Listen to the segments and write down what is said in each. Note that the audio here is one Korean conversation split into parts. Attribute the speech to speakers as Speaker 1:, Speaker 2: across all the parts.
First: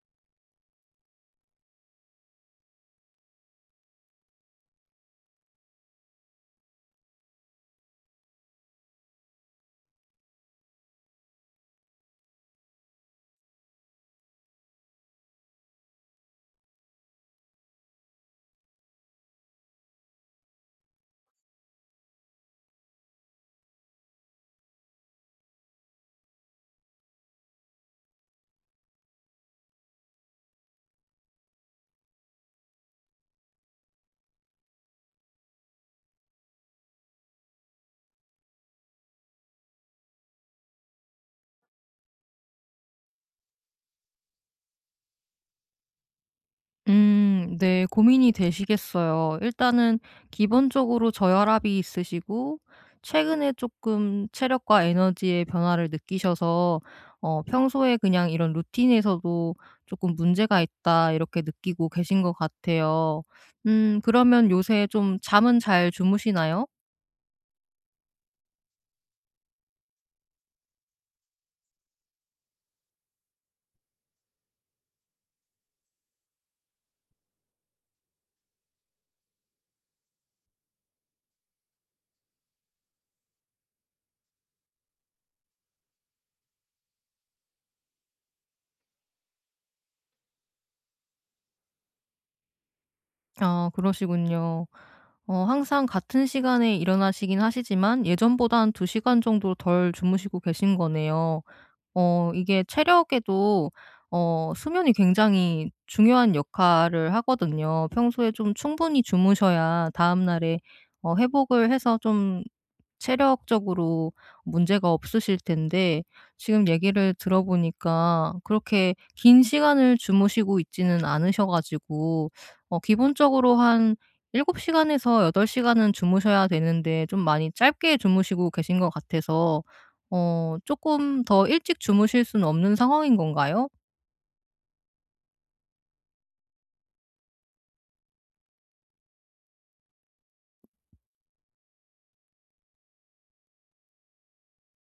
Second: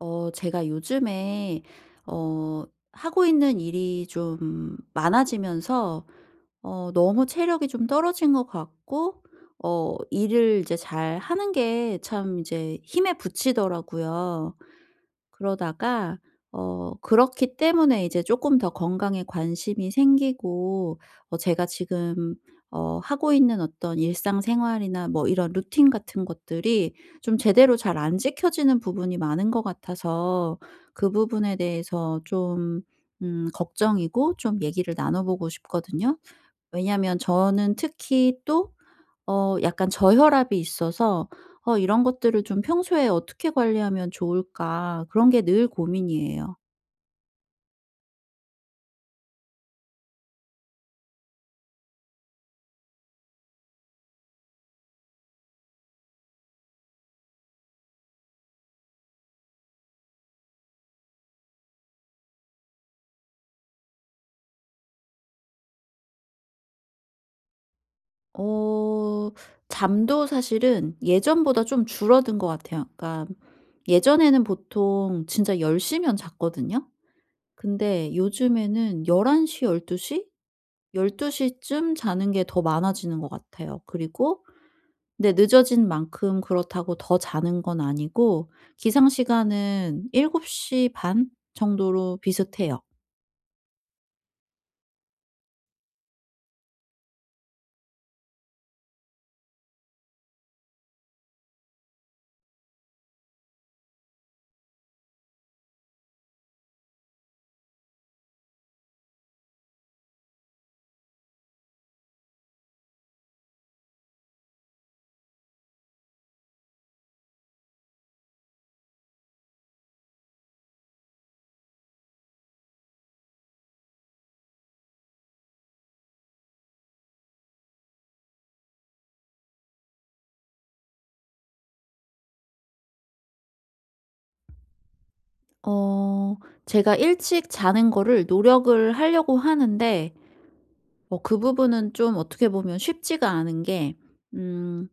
Speaker 1: 제가 요즘에 어 하고 있는 일이 좀 많아지면서 너무 체력이 좀 떨어진 것 같고, 일을 이제 잘하는 게 참 이제 힘에 부치더라고요. 그러다가 그렇기 때문에 이제 쪼끔 더 건강에 관심이 생기고, 제가 지금 하고 있는 어떤 일상생활이나 뭐 이런 루틴 같은 것들이 좀 제대로 잘 안 지켜지는 부분이 많은 것 같아서, 그 부분에 대해서 좀 걱정이고 좀 얘기를 나눠 보고 싶거든요. 왜냐하면 저는 특히 또 약간 저혈압이 있어서 이런 것들을 좀 평소에 어떻게 관리하면 좋을까, 그런 게 늘 고민이에요.
Speaker 2: 음, 네. 고민이 되시겠어요. 일단은 기본적으로 저혈압이 있으시고, 최근에 조금 체력과 에너지의 변화를 느끼셔서 평소에 그냥 이런 루틴에서도 조금 '문제가 있다.' 이렇게 느끼고 계신 것 같아요. 그러면 요새 좀 잠은 잘 주무시나요?
Speaker 1: 어 잠도 사실은 예전보다 좀 줄어든 것 같아요. 그러니까 예전에는 보통 진짜 10 시면 잤거든요. 근데 요즘에는 11 시, 12 시? 12 시쯤 자는 게 더 많아지는 것 같아요. 그리고 근데 늦어진 만큼 그렇다고 더 자는 건 아니고, 기상 시간은 7시 반 정도로 비슷해요.
Speaker 2: 아, 그러시군요. 항상 같은 시간에 일어나시긴 하시지만 예전보다 한 두 시간 정도 덜 주무시고 계신 거네요. 이게 체력에도 수면이 굉장히 중요한 역할을 하거든요. 평소에 좀 충분히 주무셔야 다음날에 회복을 해서 좀 체력적으로 문제가 없으실 텐데, 지금 얘기를 들어보니까 그렇게 긴 시간을 주무시고 있지는 않으셔 가지고 기본적으로 한 7시간 시간에서 8시간 시간은 주무셔야 되는데, 좀 많이 짧게 주무시고 계신 것 같아서 어금더 일찍 주무실 수는 없는 상황인 건가요?
Speaker 1: 어 제가 일찍 자는 거를 노력을 하려고 하는데, 그 부분은 좀 어떻게 보면 쉽지가 않은 게, 음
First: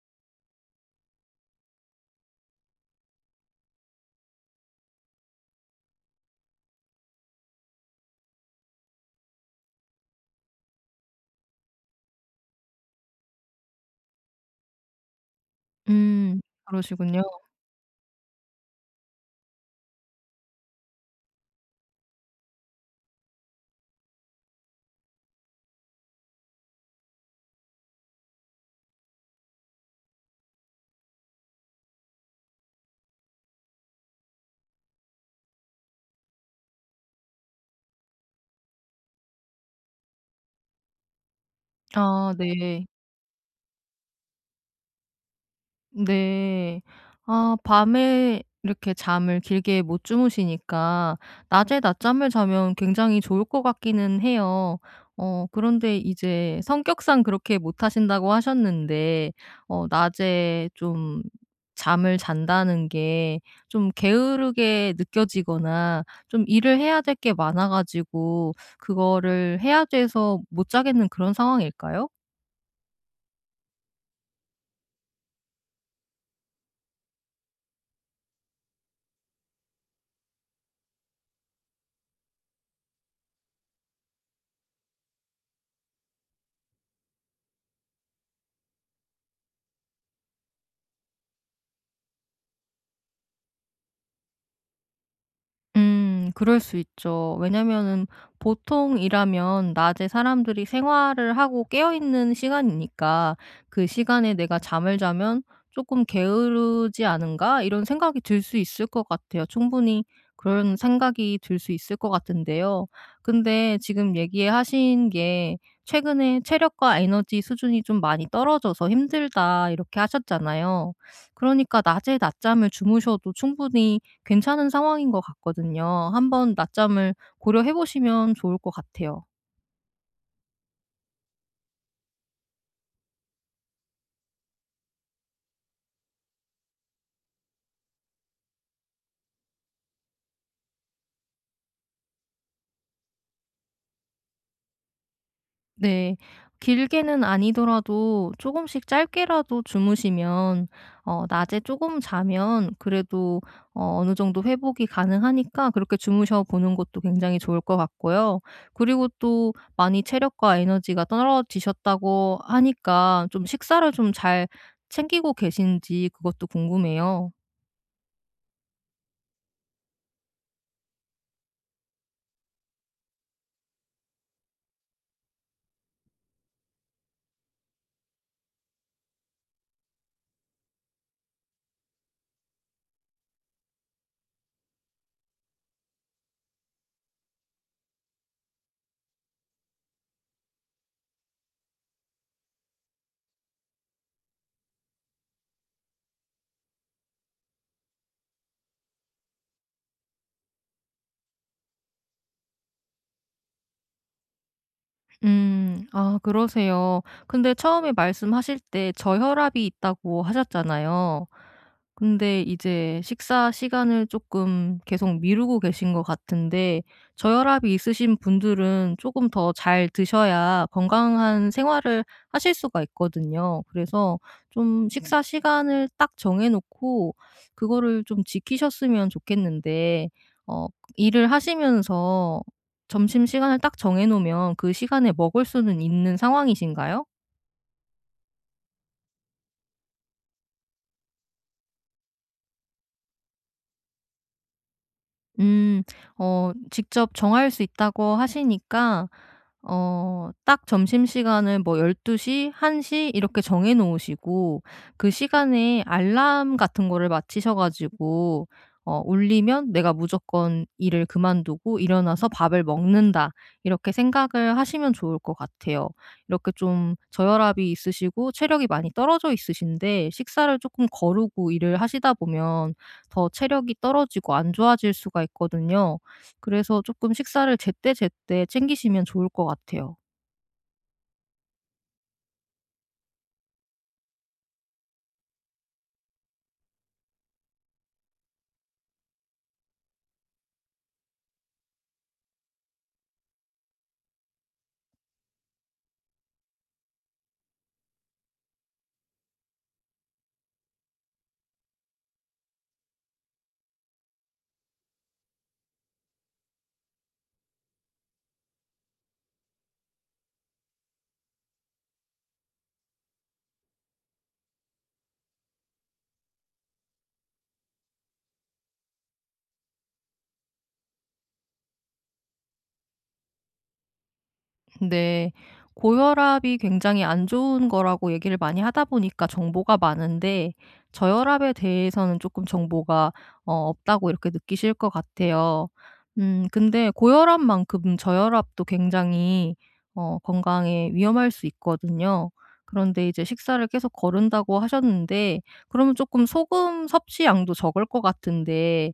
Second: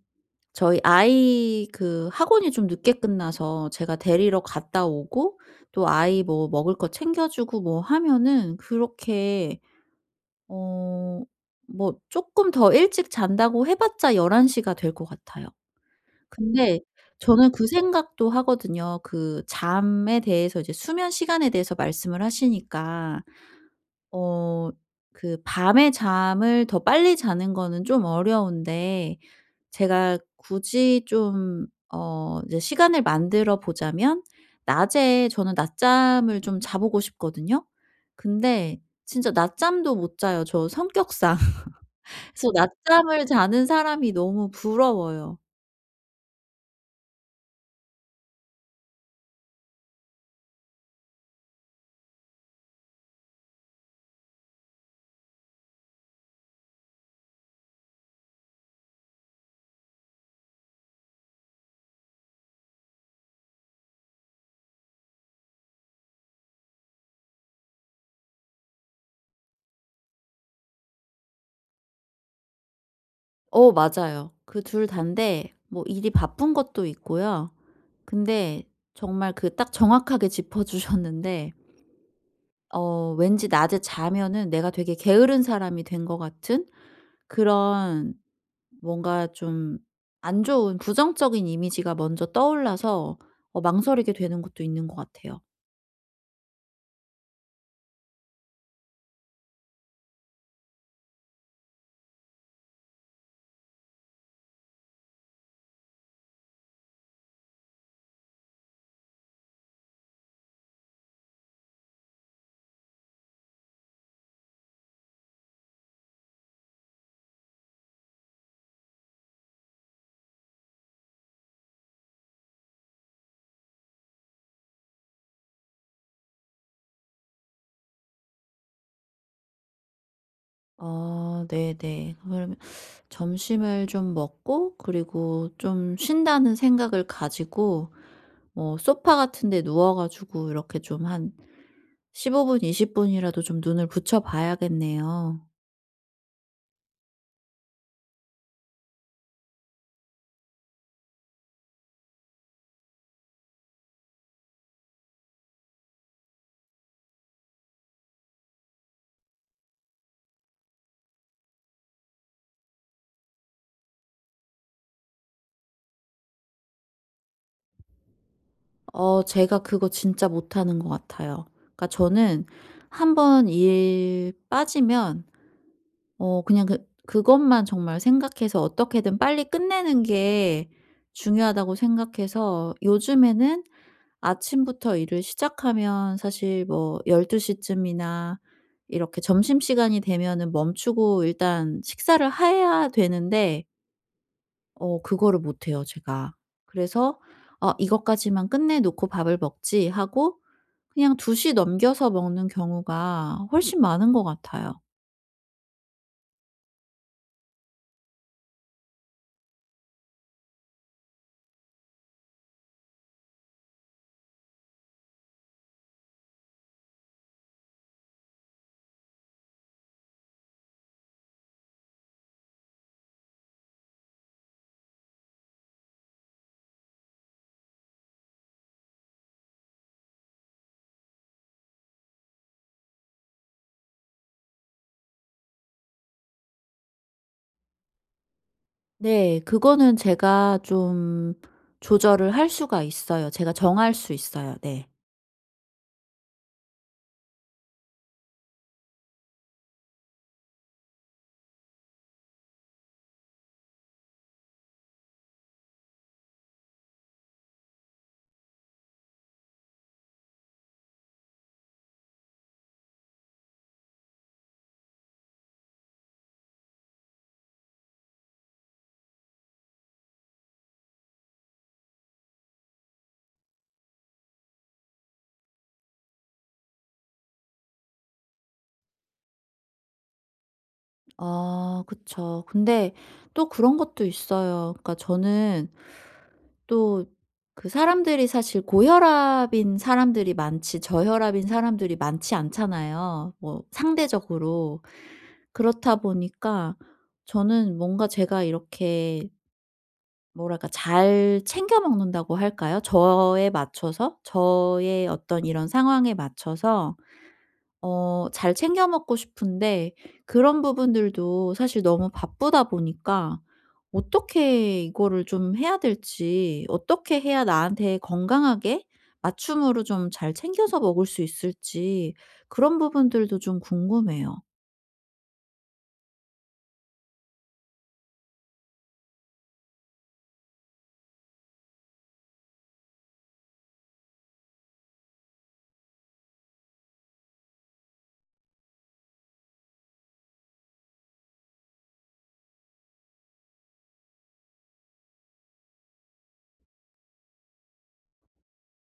Speaker 1: 저희 아이 그 학원이 좀 늦게 끝나서 제가 데리러 갔다 오고, 또 아이 뭐 먹을 거 챙겨 주고 뭐 하면은, 그렇게 어 뭐 쪼끔 더 일찍 잔다고 해 봤자 11 시가 될 것 같아요. 근데
Speaker 2: 그러시군요.
Speaker 1: 저는 그 생각도 하거든요. 그 잠에 대해서, 이제 수면 시간에 대해서 말씀을 하시니까 어 그 밤에 잠을 더 빨리 자는 거는 좀 어려운데, 제가 굳이 좀 이제 시간을 만들어 보자면, 낮에 저는 낮잠을 좀 자 보고 싶거든요. 근데 진짜 낮잠도 못 자요, 저 성격상.
Speaker 2: 아,
Speaker 1: 그래서
Speaker 2: 네.
Speaker 1: 낮잠을 자는 사람이 너무 부러워요.
Speaker 2: 네. 아, 밤에 이렇게 잠을 길게 못 주무시니까 낮에 낮잠을 자면 굉장히 좋을 것 같기는 해요. 그런데 이제 성격상 그렇게 못 하신다고 하셨는데, 낮에 좀 잠을 잔다는 게 좀 게으르게 느껴지거나 좀 일을 해야 될 게 많아 가지고 그거를 해야 돼서 못 자겠는 그런 상황일까요?
Speaker 1: 맞아요. 그 둘 다인데 뭐 일이 바쁜 것도 있고요. 근데 정말 그 딱 정확하게 짚어 주셨는데, 왠지 낮에 자면은 내가 되게 게으른 사람이 된 것 같은, 그런 뭔가 좀 안 좋은 부정적인 이미지가 먼저 떠올라서 망설이게 되는 것도 있는 것 같아요.
Speaker 2: 그럴 수 있죠. 왜냐면은 보통이라면 낮에 사람들이 생활을 하고 깨어 있는 시간이니까 '그 시간에 내가 잠을 자면 조금 게으르지 않은가?' 이런 생각이 들 수 있을 것 같아요. 충분히 그런 생각이 들 수 있을 것 같은데요. 근데 지금 얘기하신 게, 최근에 "체력과 에너지 수준이 좀 많이 떨어져서 힘들다." 이렇게 하셨잖아요. 그러니까 낮에 낮잠을 주무셔도 충분히 괜찮은 상황인 것 같거든요. 한번 낮잠을 고려해 보시면 좋을 것 같아요.
Speaker 1: 아, 네네. 그러면 점심을 좀 먹고 그리고 좀 쉰다는 생각을 가지고 뭐 소파 같은 데 누워 가지고 이렇게 좀 한 15분, 20 분이라도 좀 눈을 붙여 봐야겠네요.
Speaker 2: 네. 길게는 아니더라도 조금씩 짧게라도 주무시면, 낮에 조금 자면 그래도 어느 정도 회복이 가능하니까 그렇게 주무셔 보는 것도 굉장히 좋을 것 같고요. 그리고 또 많이 체력과 에너지가 떨어지셨다고 하니까 좀 식사를 좀 잘 챙기고 계신지 그것도 궁금해요.
Speaker 1: 제가 그거 진짜 못하는 것 같아요. 그러니까 저는 한번 일 빠지면 그냥 그것만 정말 생각해서 어떻게든 빨리 끝내는 게 중요하다고 생각해서, 요즘에는 아침부터 일을 시작하면, 사실 뭐 12 시쯤이나 이렇게 점심시간이 되면은 멈추고 일단 식사를 해야 되는데 그거를 못 해요, 제가. 그래서 '어 이것까지만 끝내 놓고 밥을 먹지.' 하고 그냥 2시 넘겨서 먹는 경우가 훨씬 많은 것 같아요.
Speaker 2: 음. 아, 그러세요. 근데 처음에 말씀하실 때 저혈압이 있다고 하셨잖아요. 근데 이제 식사 시간을 조금 계속 미루고 계신 것 같은데, 저혈압이 있으신 분들은 조금 더 잘 드셔야 건강한 생활을 하실 수가 있거든요. 그래서 좀, 네, 식사 시간을 딱 정해 놓고 그거를 좀 지키셨으면 좋겠는데, 어 일을 하시면서 점심시간을 딱 정해 놓으면 그 시간에 먹을 수는 있는 상황이신가요?
Speaker 1: 네. 그거는 제가 좀 조절을 할 수가 있어요. 제가 정할 수 있어요. 네.
Speaker 2: 음. 직접 정할 수 있다고 하시니까 딱 점심시간을 뭐 12시 시, 1시 이렇게 정해 놓으시고, 그 시간에 알람 같은 거를 맞추셔 가지고 울리면 '내가 무조건 일을 그만두고 일어나서 밥을 먹는다.' 이렇게 생각을 하시면 좋을 것 같아요. 이렇게 좀 저혈압이 있으시고 체력이 많이 떨어져 있으신데 식사를 조금 거르고 일을 하시다 보면 더 체력이 떨어지고 안 좋아질 수가 있거든요. 그래서 조금 식사를 제때제때 챙기시면 좋을 것 같아요.
Speaker 1: 아, 그쵸. 근데 또 그런 것도 있어요. 그러니까 저는 또, 그 사람들이 사실 고혈압인 사람들이 많지 저혈압인 사람들이 많지 않잖아요, 뭐 상대적으로. 그렇다 보니까 저는 뭔가 제가 이렇게 뭐랄까, 잘 챙겨 먹는다고 할까요? 저에 맞춰서, 저의 어떤 이런 상황에 맞춰서 잘 챙겨 먹고 싶은데, 그런 부분들도 사실 너무 바쁘다 보니까 어떻게 이거를 좀 해야 될지, 어떻게 해야 나한테 건강하게 맞춤으로 좀 잘 챙겨서 먹을 수 있을지, 그런 부분들도 좀 궁금해요.
Speaker 2: 네. 고혈압이 굉장히 안 좋은 거라고 얘기를 많이 하다 보니까 정보가 많은데, 저혈압에 대해서는 조금 정보가 없다고 이렇게 느끼실 것 같아요. 근데 고혈압만큼 저혈압도 굉장히 건강에 위험할 수 있거든요. 그런데 이제 식사를 계속 거른다고 하셨는데 그러면 조금 소금 섭취량도 적을 것 같은데,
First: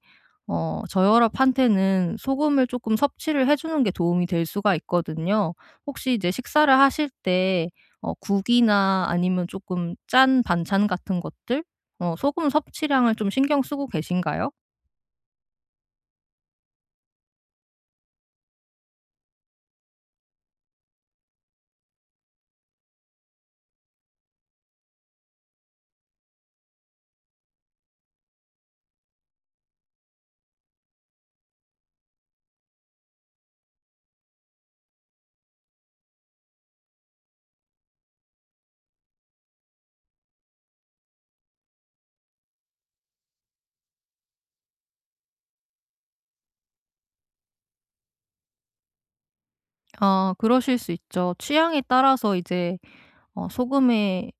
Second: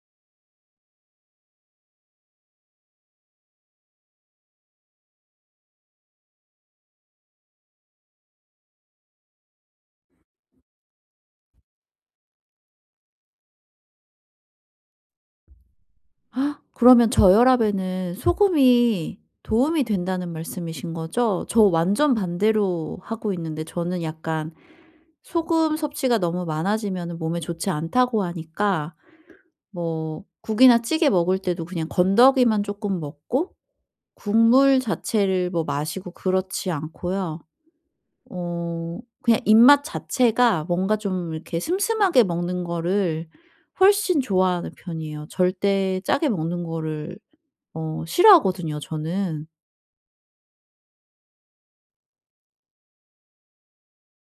Speaker 2: 저혈압한테는 소금을 조금 섭취를 해 주는 게 도움이 될 수가 있거든요. 혹시 이제 식사를 하실 때 국이나 아니면 조금 짠 반찬 같은 것들, 소금 섭취량을 좀 신경 쓰고 계신가요?
Speaker 1: 아, 그러면 저혈압에는 소금이 도움이 된다는 말씀이신 거죠? 저 완전 반대로 하고 있는데, 저는 약간 소금 섭취가 너무 많아지면 몸에 좋지 않다고 하니까, 뭐 국이나 찌개 먹을 때도 그냥 건더기만 쪼끔 먹고 국물 자체를 뭐 마시고 그렇지 않고요. 그냥 입맛 자체가 뭔가 좀 이렇게 슴슴하게 먹는 거를 훨씬 좋아하는 편이에요. 절대 짜게 먹는 거를 싫어하거든요, 저는.
Speaker 2: 아, 그러실 수 있죠. 취향에 따라서 이제 소금의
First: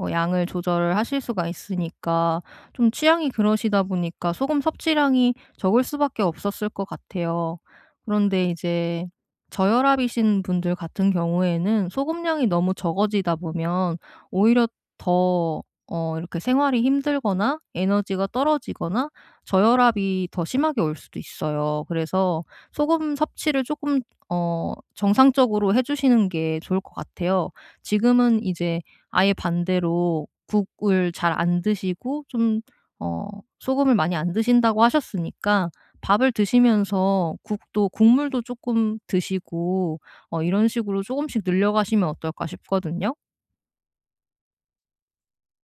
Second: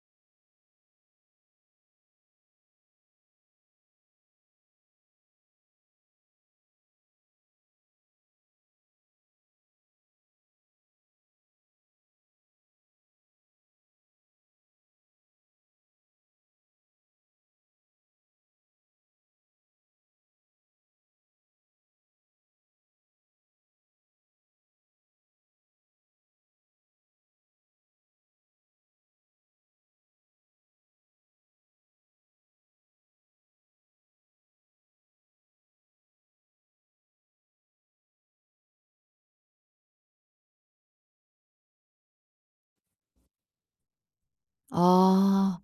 Speaker 2: 양을 조절을 하실 수가 있으니까, 좀 취향이 그러시다 보니까 소금 섭취량이 적을 수밖에 없었을 것 같아요. 그런데 이제 저혈압이신 분들 같은 경우에는 소금량이 너무 적어지다 보면, 오히려 더 이렇게 생활이 힘들거나 에너지가 떨어지거나 저혈압이 더 심하게 올 수도 있어요. 그래서 소금 섭취를 조금 정상적으로 해 주시는 게 좋을 것 같아요. 지금은 이제 아예 반대로 국을 잘 안 드시고 좀 어 소금을 많이 안 드신다고 하셨으니까, 밥을 드시면서 국도 국물도 조금 드시고 이런 식으로 조금씩 늘려가시면 어떨까 싶거든요.
Speaker 1: 아.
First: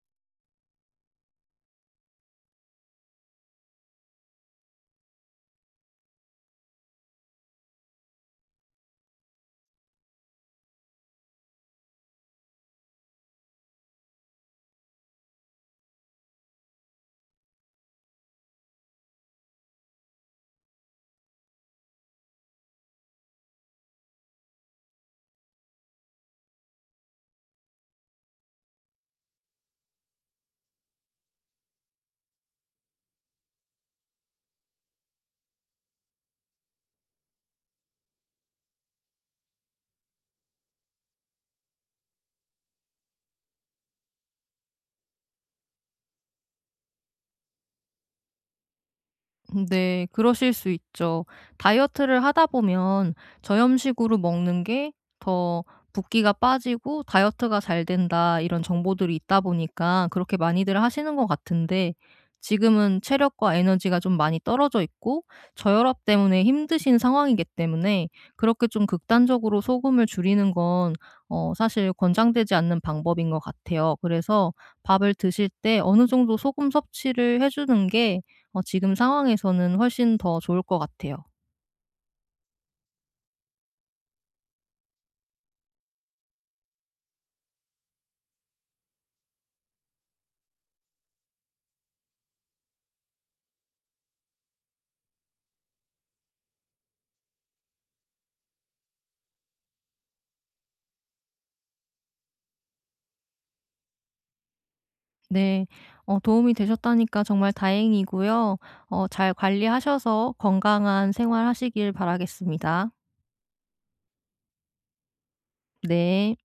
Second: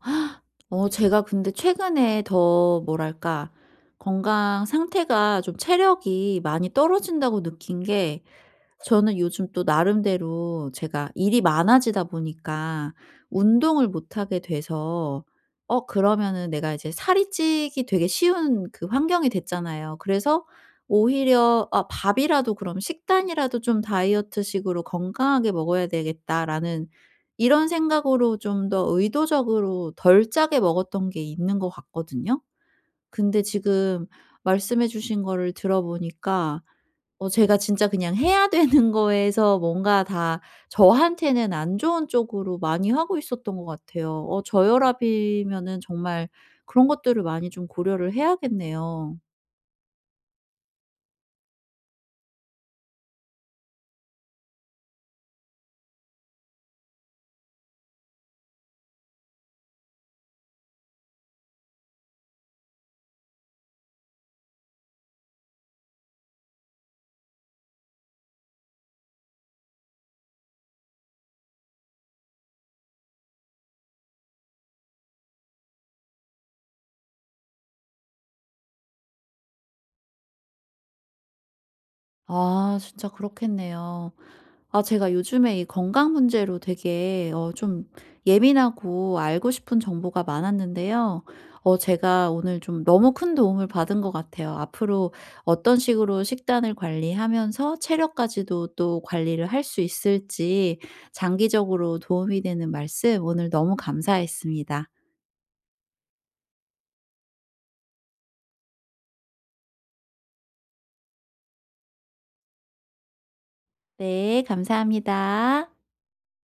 Speaker 1: 제가 근데 최근에 더 뭐랄까, 건강 상태가 좀, 체력이 많이 떨어진다고 느낀 게, 저는 요즘 또 나름대로 제가 일이 많아지다 보니까 운동을 못 하게 돼서 그러면은 내가 이제 살이 찌기 되게 쉬운 그 환경이 됐잖아요. 그래서 오히려 '아, 밥이라도 그럼 식단이라도 좀 다이어트식으로 건강하게 먹어야 되겠다.'라는 이런 생각으로 좀 더 의도적으로 덜 짜게 먹었던 게 있는 것 같거든요. 근데 지금 말씀해 주신 거를 들어 보니까 제가 진짜 그냥 해야 되는 거에서 뭔가 다 저한테는 안 좋은 쪽으로 많이 하고 있었던 것 같아요. 저혈압이면은 정말 그런 것들을 많이 좀 고려를 해야겠네요.
Speaker 2: 네, 그러실 수 있죠. 다이어트를 하다 보면 저염식으로 먹는 게 더 붓기가 빠지고 다이어트가 잘 된다 이런 정보들이 있다 보니까 그렇게 많이들 하시는 것 같은데, 지금은 체력과 에너지가 좀 많이 떨어져 있고 저혈압 때문에 힘드신 상황이기 때문에 그렇게 좀 극단적으로 소금을 줄이는 건 사실 권장되지 않는 방법인 것 같아요. 그래서 밥을 드실 때 어느 정도 소금 섭취를 해주는 게 지금 상황에서는 훨씬 더 좋을 것 같아요.
Speaker 1: 아, 진짜 그렇겠네요. 아, 제가 요즘에 이 건강 문제로 되게 좀 예민하고 알고 싶은 정보가 많았는데요. 제가 오늘 좀 너무 큰 도움을 받은 것 같아요. 앞으로 어떤 식으로 식단을 관리하면서 체력까지도 또 관리를 할 수 있을지, 장기적으로 도움이 되는 말씀 오늘 너무 감사했습니다.
Speaker 2: 네. 도움이 되셨다니까 정말 다행이고요. 잘 관리하셔서 건강한 생활 하시길 바라겠습니다.
Speaker 1: 네, 감사합니다.
Speaker 2: 네.